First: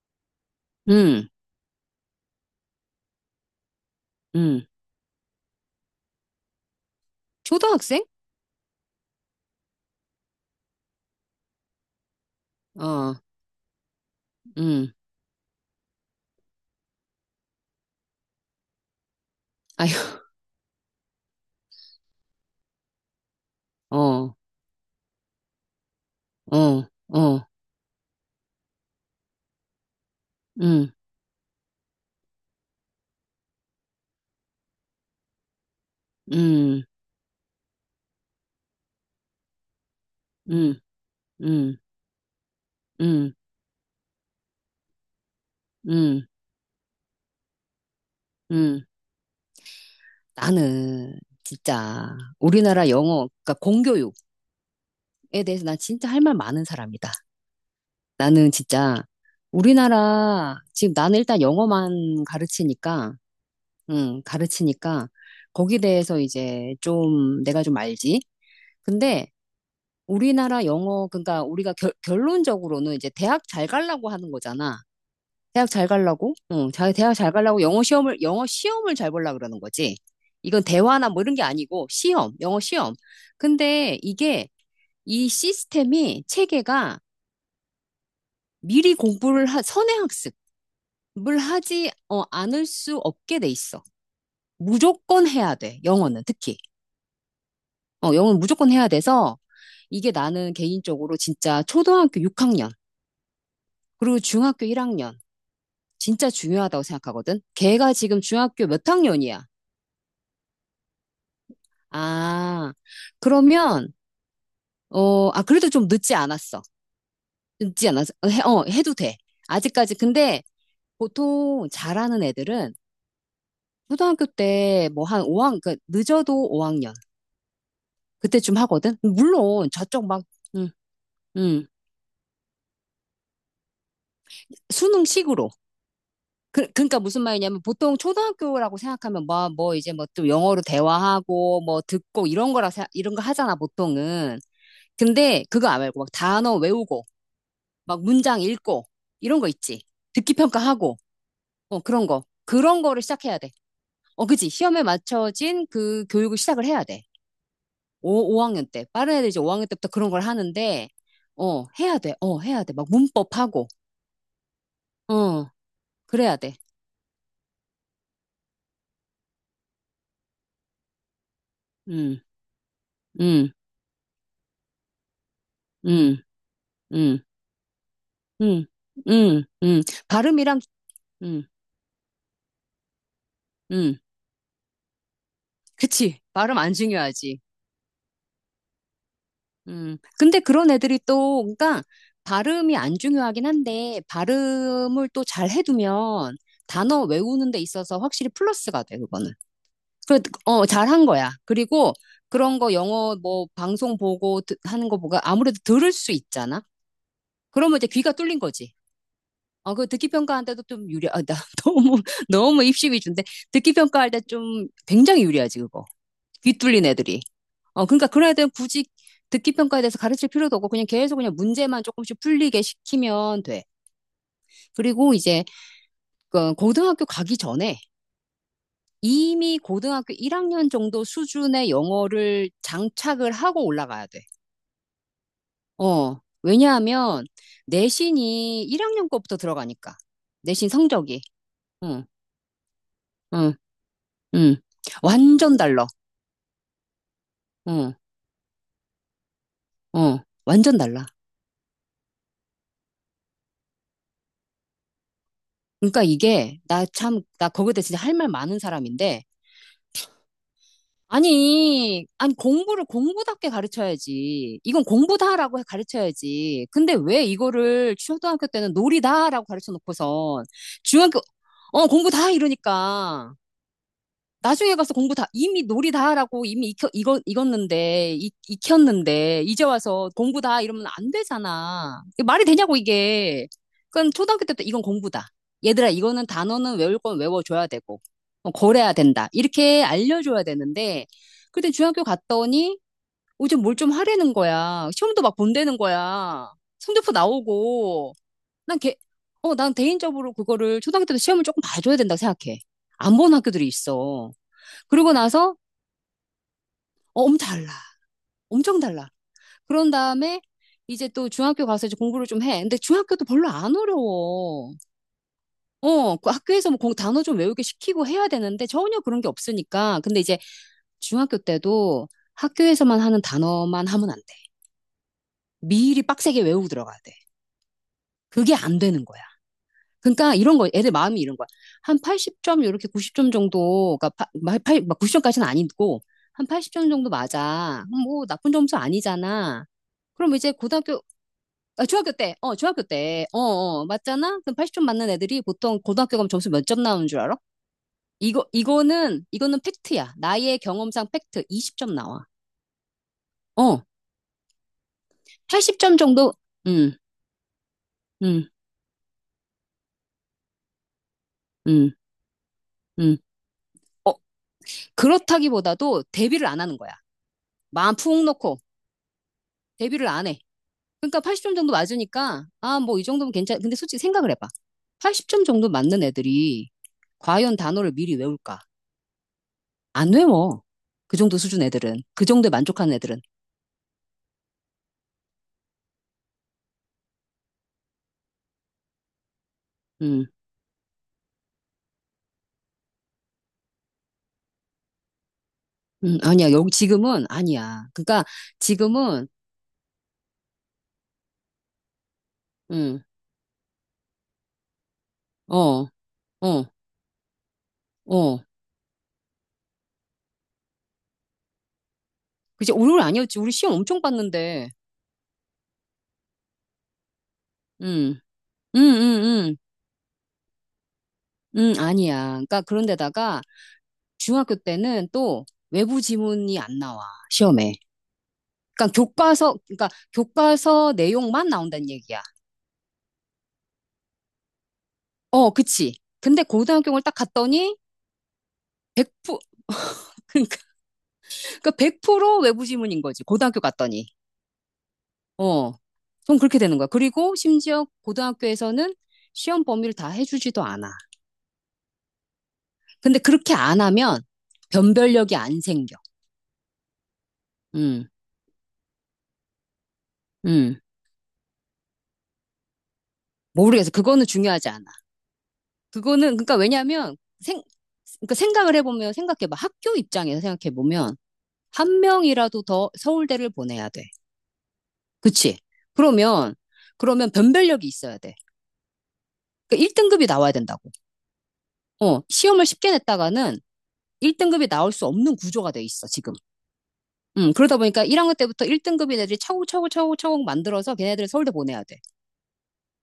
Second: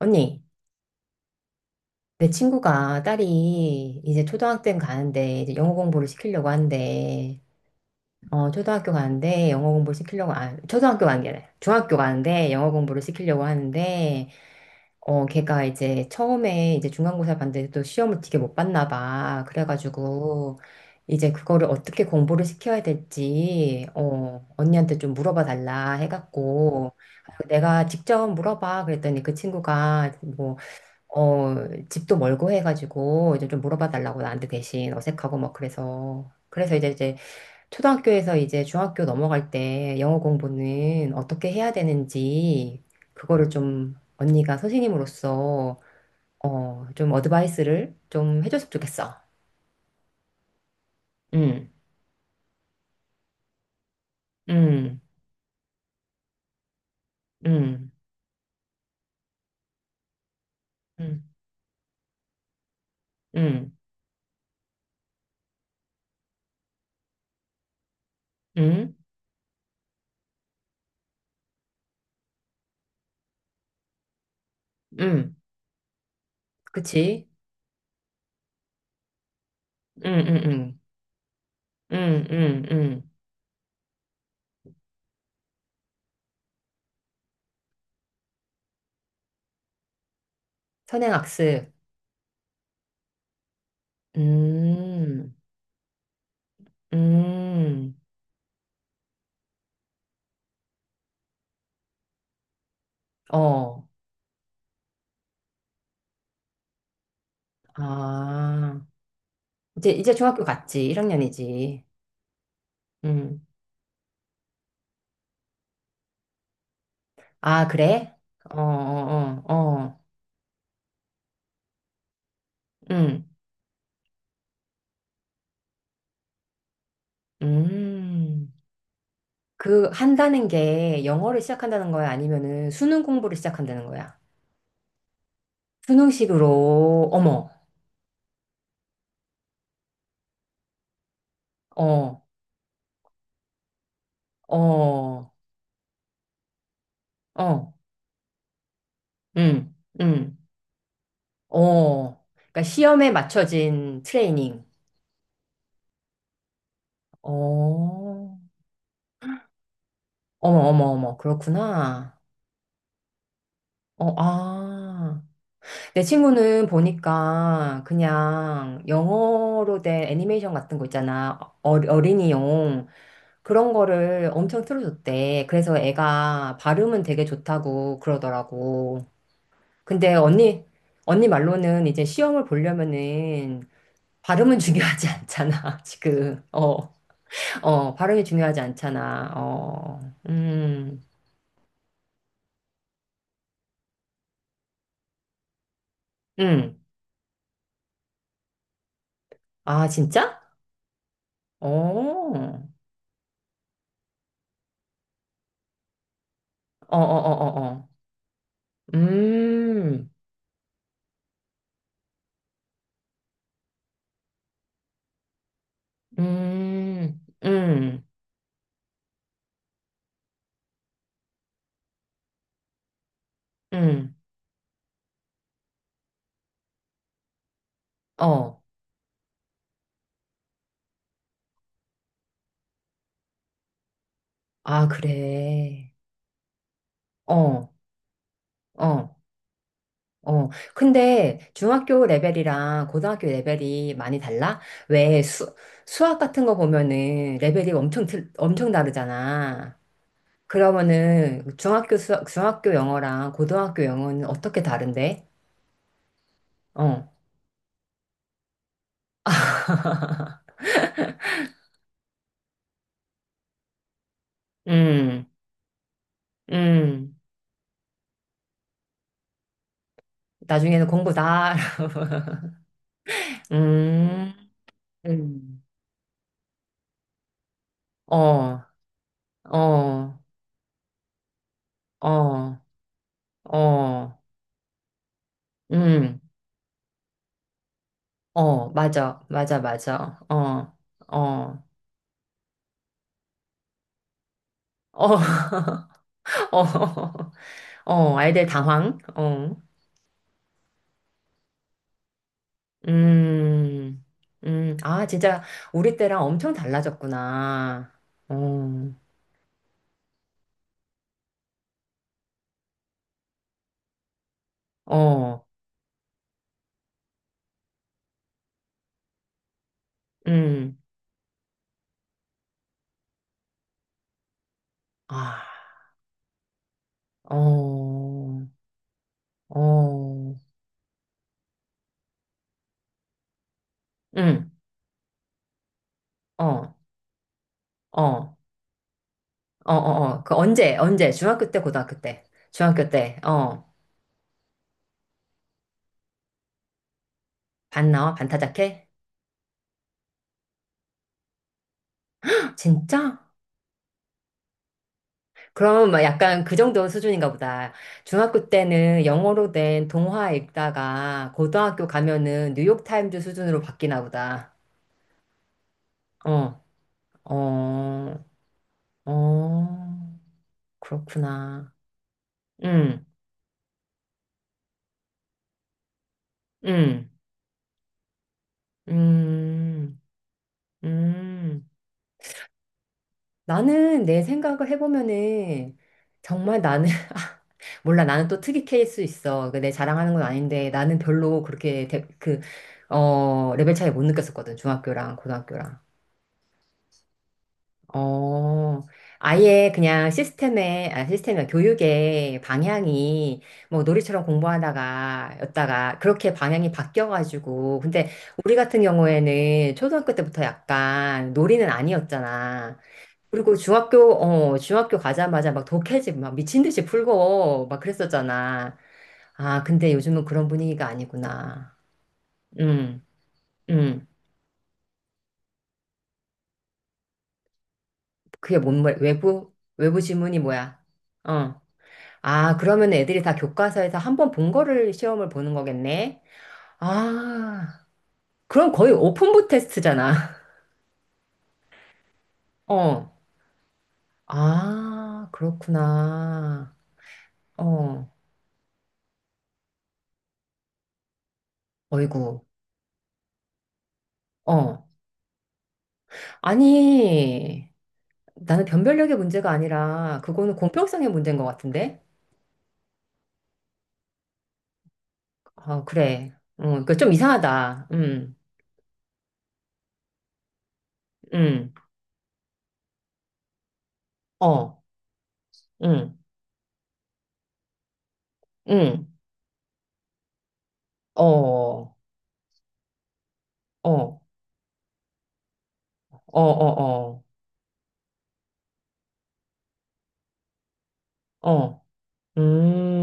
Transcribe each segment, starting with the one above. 언니, 음, 내 친구가 딸이 이제 음. 초등학생 가는데 이제 영어 공부를 시키려고 하는데 초등학생? 어 초등학교 가는데 영어 공부를 시키려고 아 초등학교 가는 게 아니라 중학교 가는데 영어 공부를 어, 시키려고 하는데 음. 어 걔가 이제 처음에 이제 중간고사 봤는데 또 시험을 되게 못 봤나 봐 아유, 그래가지고 이제 그거를 어떻게 공부를 시켜야 될지 어, 어 언니한테 좀 물어봐 달라 어, 해갖고 어, 아, 내가 직접 물어봐 그랬더니 그 친구가 뭐 음, 어, 집도 멀고 해가지고 이제 좀 물어봐 달라고 나한테 대신 어색하고 막 그래서 그래서 음, 이제 초등학교에서 이제 중학교 넘어갈 때 영어 음, 공부는 어떻게 해야 음, 되는지 음, 그거를 좀 언니가 선생님으로서 음, 어, 좀 어드바이스를 좀 해줬으면 음. 좋겠어. 나는 응, 진짜 우리나라 영어, 그러니까 공교육에 응, 대해서 난 진짜 할 말 많은 사람이다. 응, 나는 진짜 우리나라, 지금 나는 응, 일단 영어만 가르치니까, 응, 가르치니까 거기에 대해서 이제 좀 내가 좀 알지. 응, 근데 우리나라 영어, 그러니까 우리가 결론적으로는 이제 대학 잘 가려고 하는 거잖아. 응, 대학 잘 가려고, 응, 자, 대학 그치? 잘 가려고 영어 시험을 잘 보려고 그러는 거지. 응, 응, 이건 응, 대화나 뭐 이런 게 아니고 응, 시험, 영어 응, 시험. 응. 근데 이게 이 시스템이 체계가 미리 선행학습을 선행학습. 하지 않을 수 없게 돼 있어. 무조건 음, 해야 돼. 영어는 특히. 음, 영어는 무조건 해야 돼서 이게 나는 개인적으로 진짜 초등학교 6학년, 어. 그리고 중학교 1학년, 진짜 중요하다고 생각하거든. 걔가 지금 중학교 아, 몇 학년이야? 이제 중학교 갔지. 1학년이지. 아, 음. 그러면, 아, 그래도 좀 늦지 않았어. 아, 늦지 않았어. 그래? 어, 해도 돼. 어, 어, 아직까지. 어. 근데 보통 잘하는 애들은 음, 초등학교 때 뭐 한 오학 그 늦어도 5학년. 음. 그때쯤 하거든. 물론 그, 저쪽 막, 한다는 음, 게 영어를 음, 시작한다는 거야? 아니면은 수능 공부를 시작한다는 거야? 수능식으로. 그러니까 수능식으로, 무슨 어머, 말이냐면 보통 초등학교라고 생각하면 뭐 이제 뭐 좀 영어로 대화하고 뭐 어, 듣고 이런 거 하잖아, 보통은. 어, 근데 그거 안 말고 막 단어 외우고 어, 막 문장 읽고 이런 거 음, 있지. 듣기 음, 평가하고 어 그런 어. 거. 그러니까 그런 거를 시험에 시작해야 돼. 맞춰진 어 그지. 트레이닝. 시험에 맞춰진 그 교육을 시작을 해야 돼. 어, 오 5학년 때. 빠른 애들 이제 5학년 때부터 그런 걸 어머, 어머, 하는데 어머. 어 해야 돼. 그렇구나. 어 해야 돼. 막 문법하고 어, 아. 어 내 그래야 돼. 친구는 보니까 그냥 영어로 된 애니메이션 같은 거 있잖아. 어, 음. 어린이용. 음. 그런 거를 엄청 틀어줬대. 그래서 음. 애가 발음은 음. 되게 좋다고 음. 그러더라고. 음. 음. 근데 발음이랑 언니, 언니 음. 말로는 이제 시험을 보려면은 음. 발음은 중요하지 않잖아. 그치. 지금. 발음 안 어, 중요하지. 어, 발음이 중요하지 않잖아. 어, 근데 그런 애들이 음, 또, 그러니까 발음이 안 중요하긴 한데, 발음을 또 잘 해두면 음. 단어 외우는 데 있어서 확실히 플러스가 돼, 그거는. 아, 그, 진짜? 잘한 거야. 어, 그리고 그런 어, 거 영어 뭐 하는 거 보고 아무래도 들을 수 있잖아? 어, 어, 어. 그러면 이제 어. 귀가 뚫린 거지. 그 듣기 음. 평가한때도 나 너무, 너무 입시 위주인데, 듣기 평가할 때 좀 굉장히 유리하지, 그거. 귀 뚫린 음, 애들이. 음, 그러니까 그런 애들은 굳이 듣기 평가에 대해서 가르칠 필요도 없고 그냥 계속 그냥 문제만 조금씩 풀리게 시키면 돼. 음, 그리고 이제 그 고등학교 가기 전에 어. 이미 고등학교 1학년 정도 수준의 영어를 장착을 하고 올라가야 돼. 아, 그래. 왜냐하면 어, 내신이 1학년 어, 거부터 들어가니까. 어. 내신 성적이. 근데 중학교 응, 레벨이랑 고등학교 응, 레벨이 많이 응. 달라? 왜 수, 완전 달라. 수학 같은 거 보면은 레벨이 응, 엄청, 엄청 다르잖아. 응. 완전 달라. 그러면은 중학교 수학, 중학교 영어랑 고등학교 영어는 어떻게 다른데? 그러니까 이게 나 어, 참, 나 거기에 대해 진짜 할 말 많은 사람인데 아니, 공부를 공부답게 가르쳐야지. 이건 음, 공부다라고 가르쳐야지. 근데 음. 왜 이거를 초등학교 때는 놀이다라고 가르쳐 놓고선 나중에는 공부 중학교, 다, 공부다 이러니까. 음, 나중에 가서 공부 다, 음. 이미 놀이 다 하라고 이미 익었는데, 어, 익혔는데, 이제 와서 어, 공부 다 이러면 안 되잖아. 이게 말이 어, 되냐고, 이게. 그러니까 어. 초등학교 때부터 이건 공부다. 얘들아, 음, 이거는 단어는 외울 건 외워줘야 되고, 어, 어, 거래야 맞아, 된다. 맞아, 이렇게 맞아. 알려줘야 어, 되는데, 어, 그때 중학교 갔더니, 좀뭘 좀 하라는 거야. 어, 시험도 막 본다는 거야. 어, 성적표 나오고, 어, 아이들 난 개, 당황. 어, 난 개인적으로 그거를 초등학교 때도 시험을 조금 봐줘야 된다고 생각해. 안 본 학교들이 음, 있어. 아, 그러고 진짜 나서 우리 때랑 엄청 어, 엄 달라. 달라졌구나. 엄청 어, 달라. 그런 다음에 이제 또 중학교 가서 이제 공부를 좀 해. 근데 중학교도 별로 안 어려워. 어, 어, 그 학교에서 뭐 단어 좀 외우게 시키고 해야 되는데 전혀 그런 게 없으니까. 근데 이제 음, 중학교 때도 학교에서만 하는 단어만 하면 안 돼. 아, 미리 빡세게 외우고 들어가야 돼. 어, 그게 안 되는 거야. 어, 그러니까 이런 거 애들 마음이 이런 거야. 한 80점 이렇게 90점 정도 그러니까 음, 90점까지는 아니고 어, 한 어, 80점 정도 맞아. 그럼 뭐 어, 나쁜 점수 아니잖아. 어, 어, 그 그럼 이제 언제, 고등학교 언제? 중학교 때, 고등학교 때, 중학교 중학교 때, 때, 어, 맞잖아? 그럼 80점 맞는 애들이 보통 고등학교 가면 점수 몇 점 나오는 줄 알아? 반 나와, 반 타작해? 이거는 팩트야. 나의 경험상 팩트 20점 나와. 진짜? 어, 그럼 80점 막 정도, 약간 그 정도 음, 수준인가 보다. 중학교 음, 때는 영어로 된 동화 읽다가 고등학교 음, 가면은 음. 뉴욕타임즈 수준으로 바뀌나 어, 보다. 그렇다기보다도 대비를 안 어, 하는 거야. 마음 푹 어, 놓고 대비를 어, 안 해. 그러니까 80점 그렇구나. 정도 맞으니까, 아, 뭐 이 음, 정도면 괜찮, 근데 솔직히 생각을 해봐. 80점 정도 맞는 애들이 음, 과연 단어를 미리 외울까? 음, 안 외워. 그 정도 수준 음. 애들은. 그 정도에 만족하는 애들은. 나는 내 생각을 해보면은 정말 나는, 몰라, 나는 또 특이 케이스 있어. 그내 자랑하는 건 음, 아닌데 나는 별로 그렇게 그, 어, 레벨 차이 못 느꼈었거든. 중학교랑 고등학교랑. 아니야. 여기 지금은 아니야. 그러니까 어, 지금은, 아예 그냥 시스템에, 아, 시스템이 교육의 음, 방향이 뭐 놀이처럼 공부하다가, 어, 였다가, 그렇게 어, 방향이 바뀌어가지고. 근데 어. 우리 같은 경우에는 초등학교 때부터 약간 놀이는 그치, 아니었잖아. 오류는 아니었지. 우리 그리고 시험 엄청 중학교, 어, 봤는데. 중학교 가자마자 막 독해집 막 미친 듯이 풀고 막 음, 그랬었잖아. 음, 음, 아, 근데 요즘은 그런 분위기가 아니구나. 아니야. 그러니까 음, 그런데다가 음. 중학교 때는 또 외부 지문이 안 나와. 시험에. 그게 뭔, 그러니까 외부, 교과서, 그러니까 외부 지문이 뭐야? 교과서 내용만 어. 나온다는 얘기야. 아, 그러면 애들이 다 교과서에서 한번 본 거를 시험을 어, 보는 그치. 거겠네? 근데 고등학교를 딱 갔더니 아, 그럼 거의 100%, 오픈북 테스트잖아. 그러니까, 그러니까 100% 외부 지문인 어. 거지. 고등학교 갔더니. 아, 어. 좀 그렇게 그렇구나. 되는 거야. 그리고 심지어 어. 고등학교에서는 시험 범위를 다 해주지도 않아. 어이구. 근데 그렇게 안 하면 어. 변별력이 안 생겨. 아니, 음, 나는 변별력의 문제가 아니라, 그거는 음. 공평성의 문제인 것 같은데? 모르겠어. 그거는 중요하지 않아. 어, 그래. 그거는, 그러니까 어, 그좀 이상하다. 그러니까 생각을 해보면, 생각해봐. 학교 입장에서 생각해보면, 음, 한 명이라도 더 서울대를 보내야 돼. 어, 그치? 음, 그러면, 그러면 변별력이 있어야 돼. 음, 그러니까 1등급이 나와야 된다고. 어, 어, 어, 시험을 쉽게 냈다가는 어, 1등급이 나올 수 없는 구조가 돼 있어, 지금. 어, 어, 그러다 보니까 1학년 때부터 1등급인 애들이 차곡차곡 차곡차곡 만들어서 걔네들을 서울대 어, 보내야 돼.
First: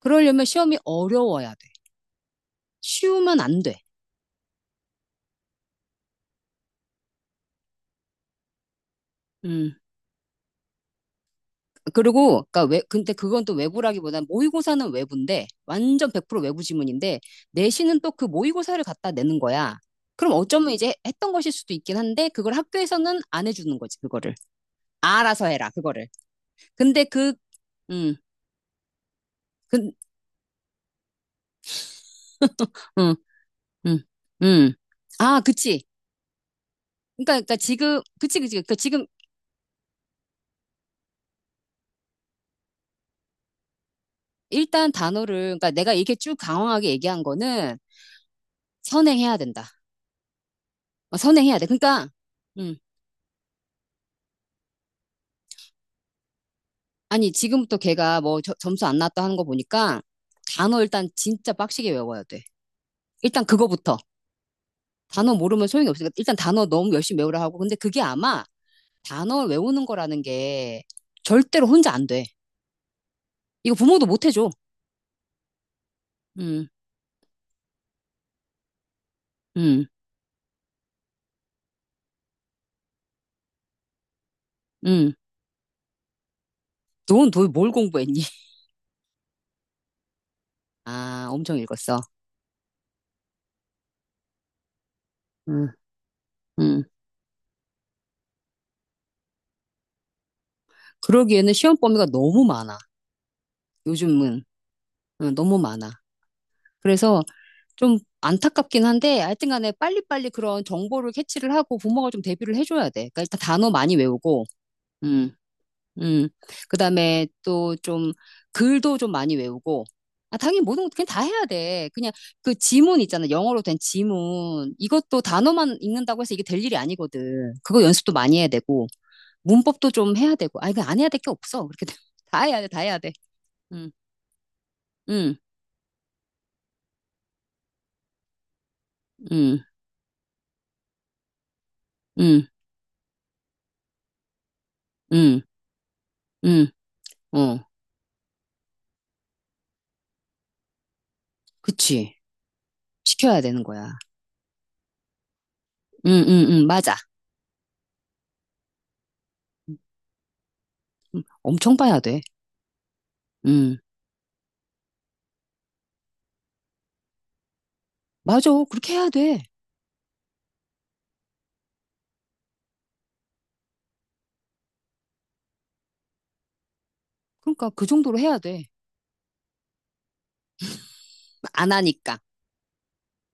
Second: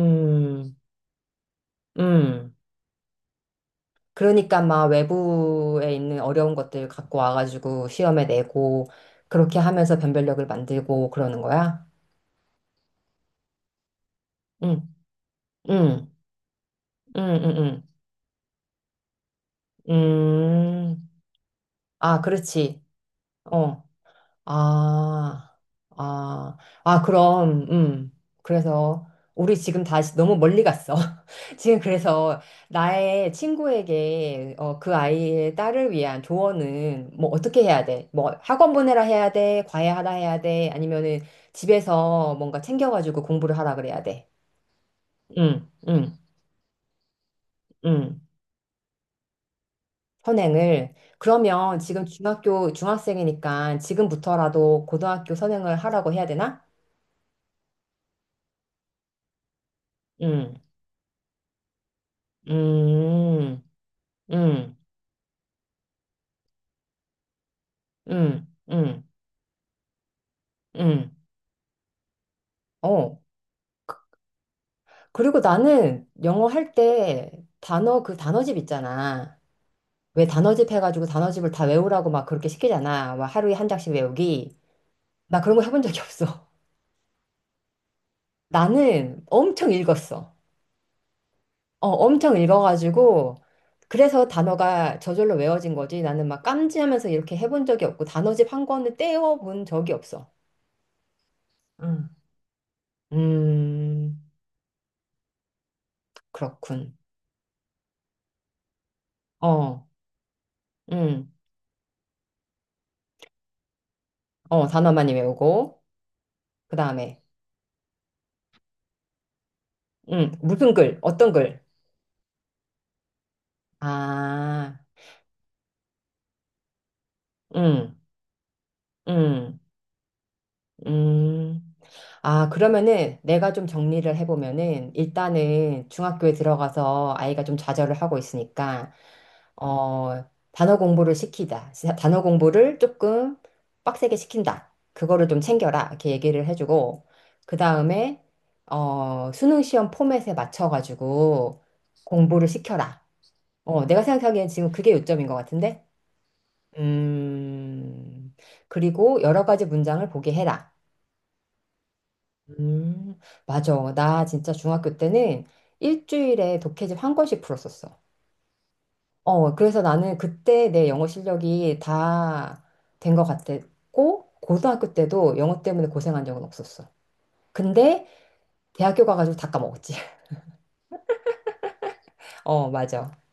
그러려면 시험이 어려워야 돼. 음. 쉬우면 안 돼. 그러니까 막 외부에 있는 어려운 것들 갖고 와가지고 시험에 내고 그렇게 음. 하면서 변별력을 만들고 그러는 거야? 그리고 그러니까 외 근데 그건 또 외부라기보다는 모의고사는 응, 외부인데 응, 완전 100% 외부 지문인데 응, 응, 내신은 또 그 모의고사를 갖다 내는 거야. 응. 그럼 어쩌면 이제 했던 것일 수도 있긴 아, 한데 그걸 그렇지. 학교에서는 안 해주는 어. 거지 그거를 알아서 아, 해라 그거를. 아, 아, 근데 그 그럼, 음, 그래서 우리 지금 그, 다시 너무 멀리 갔어. 지금 그래서 음, 나의 음, 친구에게 음. 어, 그 아, 아이의 그치. 딸을 위한 조언은 뭐 그러니까 어떻게 해야 지금, 돼? 뭐 그치. 학원 그러니까 보내라 지금 해야 돼? 과외 하라 해야 돼? 아니면은 집에서 뭔가 챙겨가지고 공부를 하라 그래야 돼? 일단 단어를, 응, 그러니까 내가 이렇게 응, 쭉 강황하게 얘기한 거는 응. 선행해야 된다. 선행을. 어, 선행해야 돼. 그러면 지금 그러니까, 중학교, 음, 중학생이니까 지금부터라도 고등학교 선행을 하라고 해야 되나? 아니, 지금부터 걔가 점수 안 나왔다 하는 거 보니까 응. 단어 일단 진짜 빡시게 외워야 돼. 일단 음, 그거부터. 음, 단어 모르면 소용이 없으니까 일단 단어 너무 열심히 외우라 하고. 근데 그게 아마 음, 음, 단어 외우는 거라는 게 음. 절대로 혼자 안 돼. 어. 이거 부모도 못 해줘. 그리고 나는 영어 음, 할 때 단어, 그 단어집 있잖아. 음, 왜 단어집 해가지고 단어집을 다 외우라고 막 그렇게 시키잖아. 막 하루에 한 장씩 외우기. 음. 나 그런 거 해본 적이 없어. 넌 도대체 뭘 공부했니? 나는 엄청 읽었어. 아, 엄청 어, 읽었어. 엄청 읽어가지고. 그래서 단어가 저절로 음, 외워진 거지. 나는 막 음. 깜지하면서 이렇게 해본 적이 없고, 단어집 한 권을 떼어본 적이 없어. 그러기에는 시험 범위가 음, 너무 많아. 음, 요즘은. 응, 너무 많아. 그렇군. 그래서 좀 안타깝긴 한데 하여튼 간에 어. 빨리빨리 그런 정보를 음. 캐치를 하고 부모가 좀 대비를 해줘야 돼. 그러니까 일단 단어 많이 외우고, 어, 단어 많이 음, 외우고, 음. 그 다음에, 그다음에 또 좀 글도 좀 많이 외우고. 아, 당연히 무슨 모든 것도 글, 그냥 다 어떤 해야 글? 돼. 그냥 그 지문 있잖아. 영어로 된 지문. 아, 이것도 단어만 읽는다고 해서 이게 될 일이 아니거든. 그거 음, 연습도 많이 해야 되고, 음, 문법도 좀 해야 되고. 아니, 그안 해야 될 게 음. 없어. 그렇게 되면 다 아, 해야 돼, 다 해야 돼. 그러면은 내가 좀 음, 정리를 해보면은 음, 일단은 중학교에 들어가서 아이가 좀 좌절을 하고 있으니까, 음, 어, 단어 공부를 시키자. 단어 음, 공부를 조금 빡세게 시킨다. 그거를 좀 음, 챙겨라. 이렇게 얘기를 음, 해주고, 그 어, 다음에, 어, 수능 시험 포맷에 맞춰가지고 그치. 공부를 시켜라. 시켜야 되는 어, 거야. 내가 생각하기엔 지금 그게 요점인 것 같은데? 응, 맞아. 음, 그리고 여러 가지 문장을 보게 해라. 엄청 봐야 돼. 음, 응, 맞아. 나 진짜 중학교 때는 일주일에 독해집 한 권씩 풀었었어. 맞아. 그렇게 해야 돼. 어, 그래서 나는 그때 내 영어 실력이 다 된 것 같았고, 고등학교 때도 영어 때문에 고생한 적은 없었어. 그러니까 그 근데 정도로 해야 돼. 대학교 가가지고 다 까먹었지. 안 하니까. 어, 맞아.